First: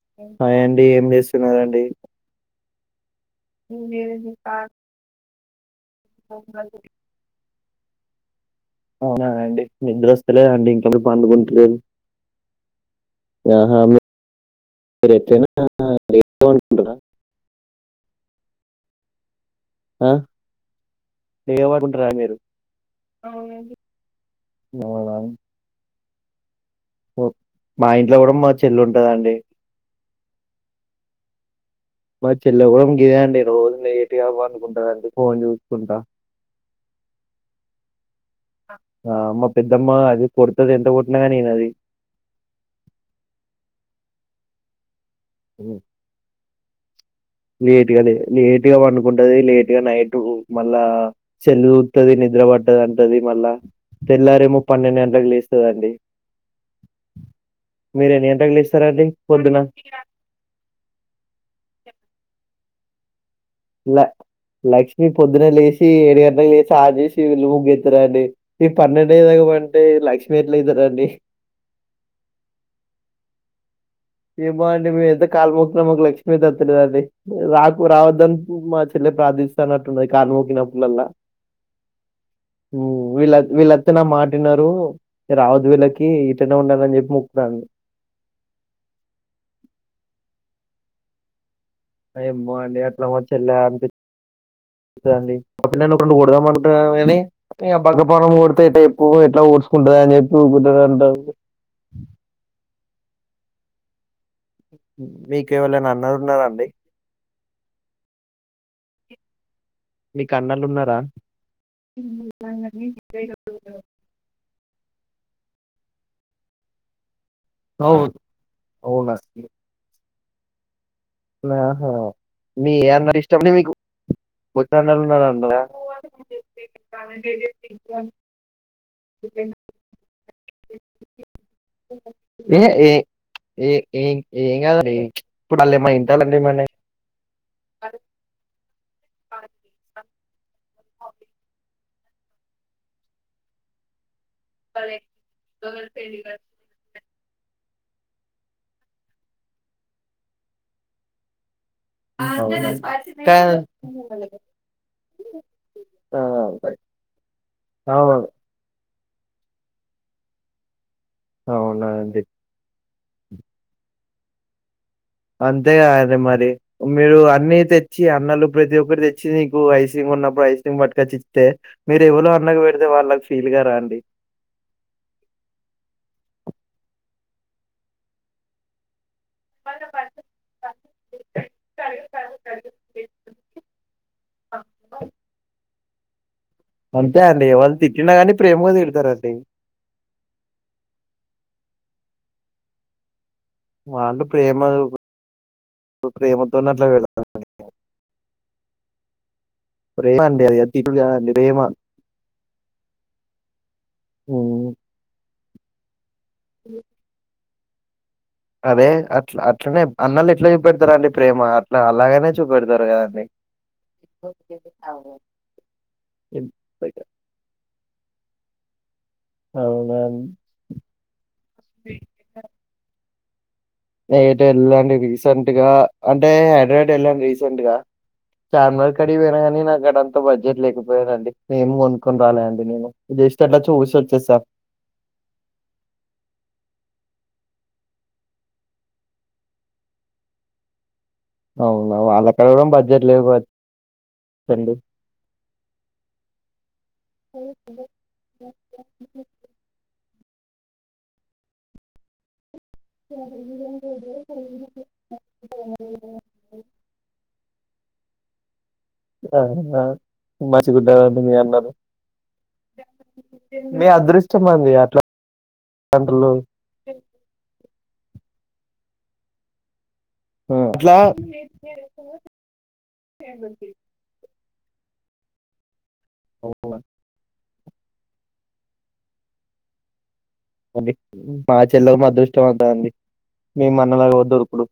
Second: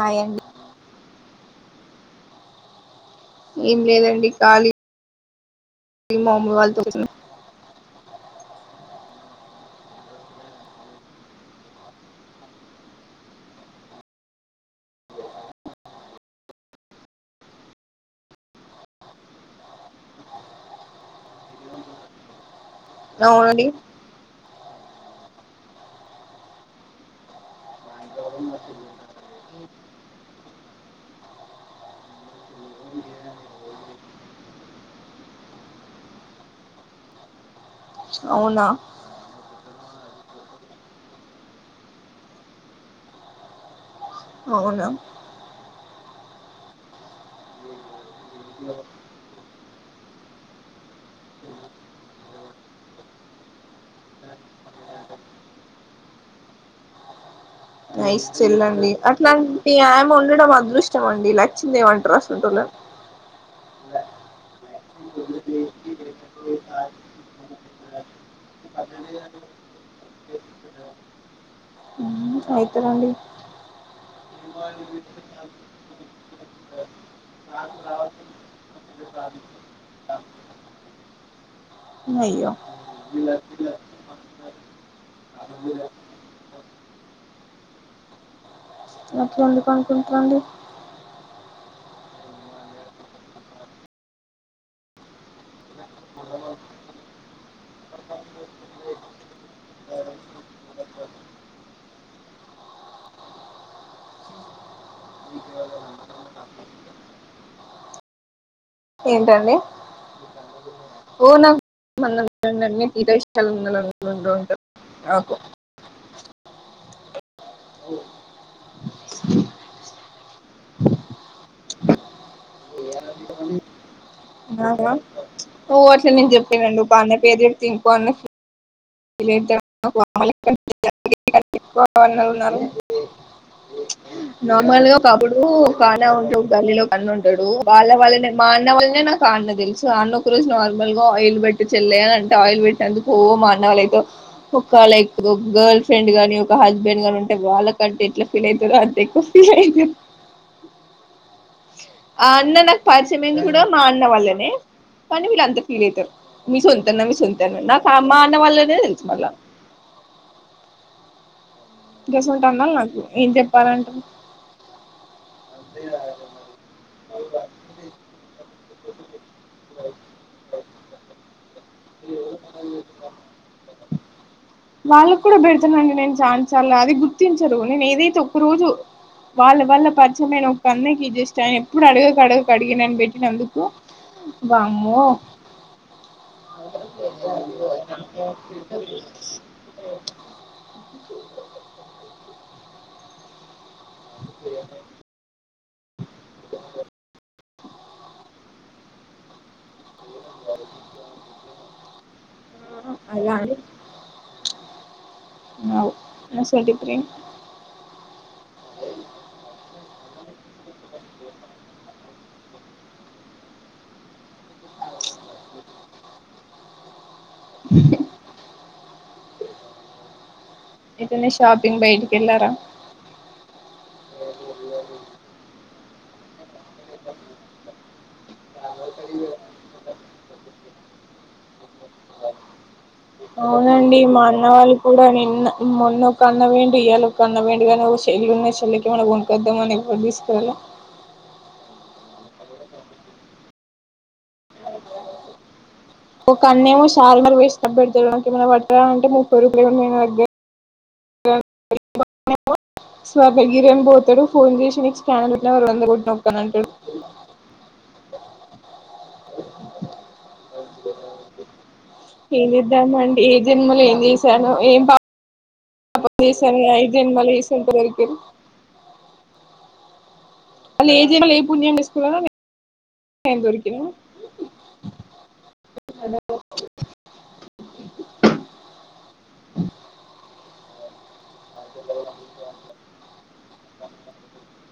Hi అండి హాయండి, ఏం చేస్తున్నరం డి ఏం లేదండి ఖాళీ డి మా అమ్మ వాళ్ళతో ముచ్చట అవునా అండి నిద్ర వస్తలేదా అండి ఇంకామీరు పండుకుంటలేరు, ఆహా మీరు ఎట్లయినా లేటుగానే పండుకుంటరా. ఆ ఏ పడుకుంటర అండి మీరు అవునండి అవునా ఓ మా ఇంట్లో కూడా మా చెల్లు ఉంటదండి. మా చెల్లె కూడా గిదే అండి రోజు లేటాట్ గా పండుకుంటదండి ఎందుకు ఫోన్ చూసుకుంటా అవునా ఆ మ పెద్దమ్మా అది కొడతది ఎంత కొట్టిన గాని ఇనది అవునా ఉమ్ లేట్గా లే లేటుగా పండుకుంటది లేట్ ఇగ నైటు మళ్ళా సెల్లు చూత్తది నిద్ర పట్టది అంటది మళ్ళా, తెల్లారేమో పన్నెండు గంటలకు లేస్తదండి. మీరెన్ని నైస్ గంటలకు చెల్లండి లేస్తారండి పొద్దున? అట్లాంటి ఆమె ఉండడం అదృష్టం అండి లక్ష్మీదేవి అంటరు. అంటున్న ల లక్ష్మి పొద్దున లేసి ఏడు గంటలకు లేసి స్నానం చేసి వీళ్ళు ముగ్గేత్తరు అండి, మీ పన్నెండుఅయ్యేదాకా పంటే లక్ష్మి ఎట్ల అయితరండి. ఐతరండి. ఏమో అండి మేమైతే కాలు మొక్కుతం మాకు లక్ష్మీ ఐతే అత్త లేదండి, రాకు రావద్దను మా చెల్లె ప్రార్థిస్తాన్నట్టున్నది, కాలు మొక్కినప్పు డల్లా. అయ్యో వీళ్ళ వీళ్ళత్తనే మాటినరు రావద్దు, వీళ్ళకి ఇట్లనే ఉండాలని చెప్పి మొక్కుతాంది. అట్ల ఎందుకు అనుకుంటరండి. ఏమో అండి అట్లా మ చెల్లా అండి, ఆ పిల్లని ఒకటి కొడదామనుకుంటున్నాను గని, ఇగ బక్క పానాన్ని కొడితే [unintelligible] ఎట్లా ఓర్సుకుంటదని చెప్పి ఉకుంట మీకేవలైన అన్నలు ఉన్నరండి. ఏంటండి మీకు అన్నలున్నారా? ఓ నాకు ఫుల్ మంది ఉన్నారండి, ఇదే ఇష్టం [unintelligible] నాకు అవు అవునా ఆహా మీ ఏ అన్న ఇష్టండి మీకు, కొద్ది నాకా అన్నలు ఉన్నర ఓ అట్ల నేను చెప్పనండి, ఒక అన్నయ్య పేరు చెప్తే ఇంకో అన్నయ్య ఫీ ఫీల్ అయిత వా ఏ ఏ ఏ ఏం ఏం కాదండి నార్మల్గా ఒకప్పుడు ఇప్పుడు వాళ్ళు ఏమన్నా భాను ఉంటు వింటాలండి ఒక మన గల్లీలో ఒక అన్న ఉంట వాళ్ళ వాళ్ళనే మా అన్న వాళ్ టే నాకు అన్న తెలుసు ఒక రోజు నార్మల్ గా ఆయిల్ పెట్టి చెల్లే అంటే ఆయిల్ పెట్టినందుకు ఓ మా నాలైతే ఒక లైక్ గర్ల్ ఫ్రెండ్ గాని ఒక హస్బెండ్ గాని ఉ వాళ్ళ కంటే ఎట్లా ఫీల్ అయ్యిందో అంత ఎక్కువ ఫీల్ అయింది ఆ అన్న అవును నాకు పరిచయమైంది కాదు కూడా మా అన్న వాళ్ళనే కానీ వీళ్ళ అంత ఫీల్ అవుతారు ఆ మీ సొంత అన్న మీ సొంత అన్న నాకా అవును మా ప్లేలెన్స్ మళ్ళా అవునండి గసువంటన్నా నాకు ఏం చేపరంటా అంతేగా అ మరి మీరు అన్ని తెచ్చి అన్నలు ప్రతి ఒక్కరు తెచ్చి నీకు ఐస్ క్రీమ్ కొన్నప్పుడు ఐస్ క్రీమ్ పట్కొచ్చ తే మీరు ఎవలో అన్నకు పెడితే వాళ్ళకి ఫీల్గరా ఆండీ వాళ్లకీ కూడా పెడుతునండి నేను చానాసార్లు అది గుర్తించారు నేను ఏదైతే ఒక రోజు వాళ్ళ వళ్ళ పరిచయమైనా ఒక అన్నకి జస్ట్ ఎప్పుడు అడగకడగక అడిగినని పెట్టినందుకు వామో అంతే అండి ఏ వాళ్ళు తిట్టినా కానీ ప్రేమగా తిడతారండి వాళ్ళు ప్రేమ ప్రేమతోన్నట్లా వెళడ [unintelligible] ప్రేమా అండి ఆది అతి ప్రేమా ఉహు అలానే ఉమ నౌ అ సాల్ట్ త్రీ అదే అట్లా అట్లనే అన్నల ఎట్లా చూపెడతారు అండి ప్రేమ అట్లా అలాగనే చూపెడతారు కదండి ఉమ్ బయటా ఇంకా అవునా ఎటైనా షాపింగ్ బయటికి వెళ్లారా నైట్ వెళ్లాండి రీసెంట్‌గా అంటే హడ్రాయిడ్ వెళ్ళాను రీసెంట్ గా చార్మినార్ కాటికి పోయినగాని నాకు అడ అంతా బడ్జెట్ లేకపోయాదండి మేము కొనుక్కొని రాలే అండి నేను జస్ట్ అట్లా చూసి అవునండి మా వచ్చేసా. అన్న వాళ్ళు కూడా నిన్న మొన్న ఒక అన్నపోయిండు ఇయాల కన్న పోయిండు గానీ ఒక చెల్లి ఉన్నది చెల్లకి ఏమైనా కొనుక్కుందాం అని ఏం తెచ్చుకోరాలే అవునా వాళ్ళైనా బడ్జెట్ లేవు రండి ఒక అన్నే ఏమో చార్మినార్ పోయి స్నాప్ పెడతాడు నాక్ ఏమయినా పట్కర అంటే ముప్పై రూపాయలు ఏమన్నా ఏ స్వాభగీరం పోతాడు ఫోన్ చేసి నీకు స్కానర్ పెట్టినా వారు వంద కొట్టినొక్కానంటాడు ఆ నా మంచిగుడ్డ మీ అన్నారు ఏం చేద్దాం అండి ఏ జన్మలో ఏం అదృష్టం చేశానో అండి ఏం పాపం అట్లాంటోళ్ళు. చేశానో ఈ జన్మలో [unintelligible] ఇల్ హ్మ్. అ అట్లా ఏ జ ఏ పుణ్యం స్కూ ఓ అద మా చెల్లలకు అదృష్టం అంటాండి మే అన్నలాగ వద్దు దొరుకుడు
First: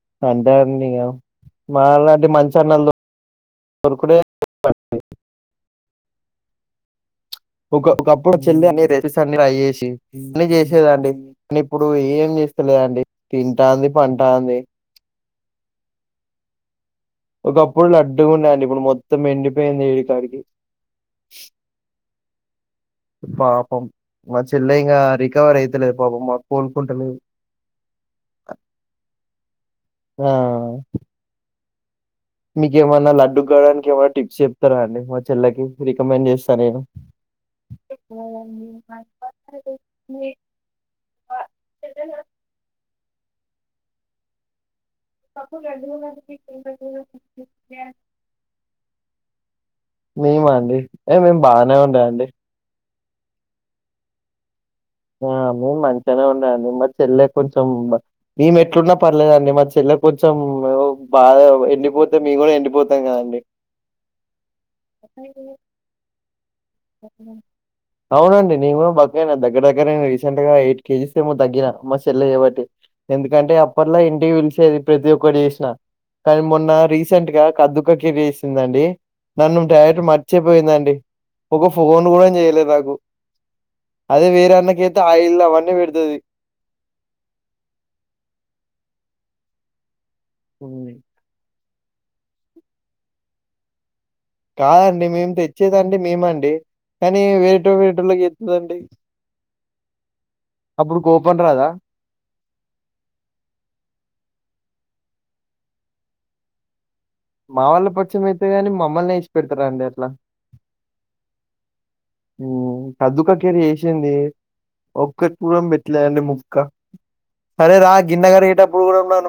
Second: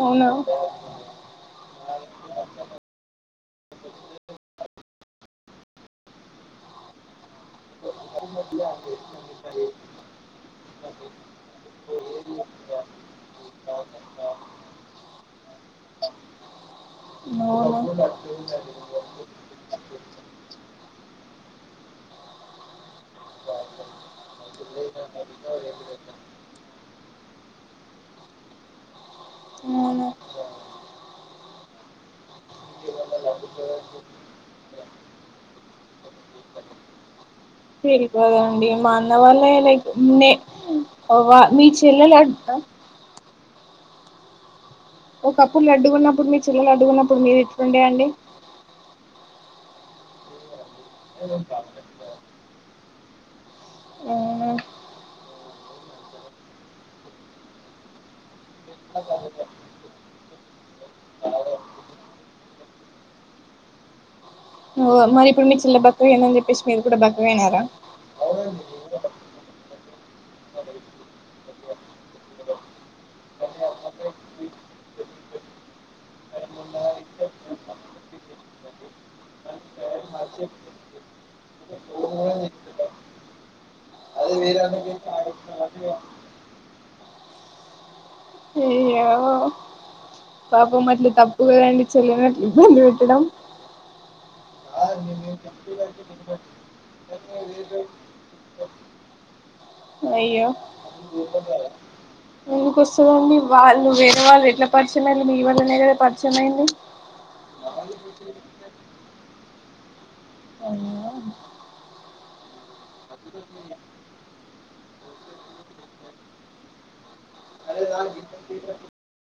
అవునా అంతే అండి మాలాంటి మంచి అన్నలు దొరుకుడే పా ఒకప్పుడు చెల్ ర అన్ని ట్రై చేసి ఇన్ని చేసేదండి ఇప్పుడు ఏం చేస్తలేదండి తింటాంది పంటాంది అవు ఒకప్పుడు లడ్డుకుండ అండి ఇప్పుడు మొత్తం ఎండిపోయి నేడి కారికి పాపం మా చెల్ల ఇంకా రికవర్ అయితలేదు పాపం మాకు కోలుకుంటలే మూను ఆ మీక ఏమన్నా లడ్డు కావడానికి ఏమన్నా టిప్స్ చెప్తారా అండి మా చెల్లకి రికమెండ్ చేస్తా నేను తెల్వదండి మా అన్న వాళ్ళే లైక్ నే వా మీ చెల్లె లడ్ ఒకప్పుడులు అడ్డుకున్నప్పుడు మీ చిల్లలు అడ్డుకున్నప్పుడు మీరు ఇట్ండే అండి మీ మనడి ఏ మేం బాగానే ఉండా అండి ఆ ఆ మేము మంచిగానే ఉన్నాం మరి చెల్లే కొంచెం మేము ఎట్లున్నా పర్లేదండి మ చెల్ కొంచచం బాగా ఎండిపోతే మేము కూడా ఎండిపోతాం కదండి మరి ఇప్పుడు మీంచి చిల్ బర్తం ఏ చెప్పే అవునండి నవ బకనా ద అక్కడ దగ్గర నేను రీసెంట్ గా ఎయిట్ కేజీస్ ఏమో తగ్గిన మా సెల్ల ఏబట్టి ఎందుకంటే అప్పట్లా ఇంటికి పిలిచేది ప్రతి ఒక్క చేసిన కానీ మొన్న రీసెంట్ గా కదుక క చేసిందండి నన్ను డైరెక్ట్ మర్చిపోయిందండి ఒక ఫోన్ కూడా చేయలేదు నాకు అదే వేరే అన్నకైతే ఆయిల్ అవన్నీ పెడుతుంది అయ్యో పాపం మట్ల తప్పు కదండి చెల్ ఇళ్లి విట్టడం కాదండి మేము తెచ్చేదండి మేమ అండి కానీ వేట వేటలోకి ఎతుందండి అయ్యో ఎందుక వస్తుందండి వాళ్ళు వేరే వాళ్ళు ఎట్లా పరిచయండి మీ వల్లనే కదా పరిచయం అయింది మా వాళ్ళ పచ్చం అయితే ని మా మమ్మల్ని వేచి పెడతారా అండి అట్లా అయ్యో కదు కక్కరీ వేసింది ఒక్క పెట్టలేదండి ముక్క సరే రా గిన్నె కరిగేటప్పుడు కూడాన్నాను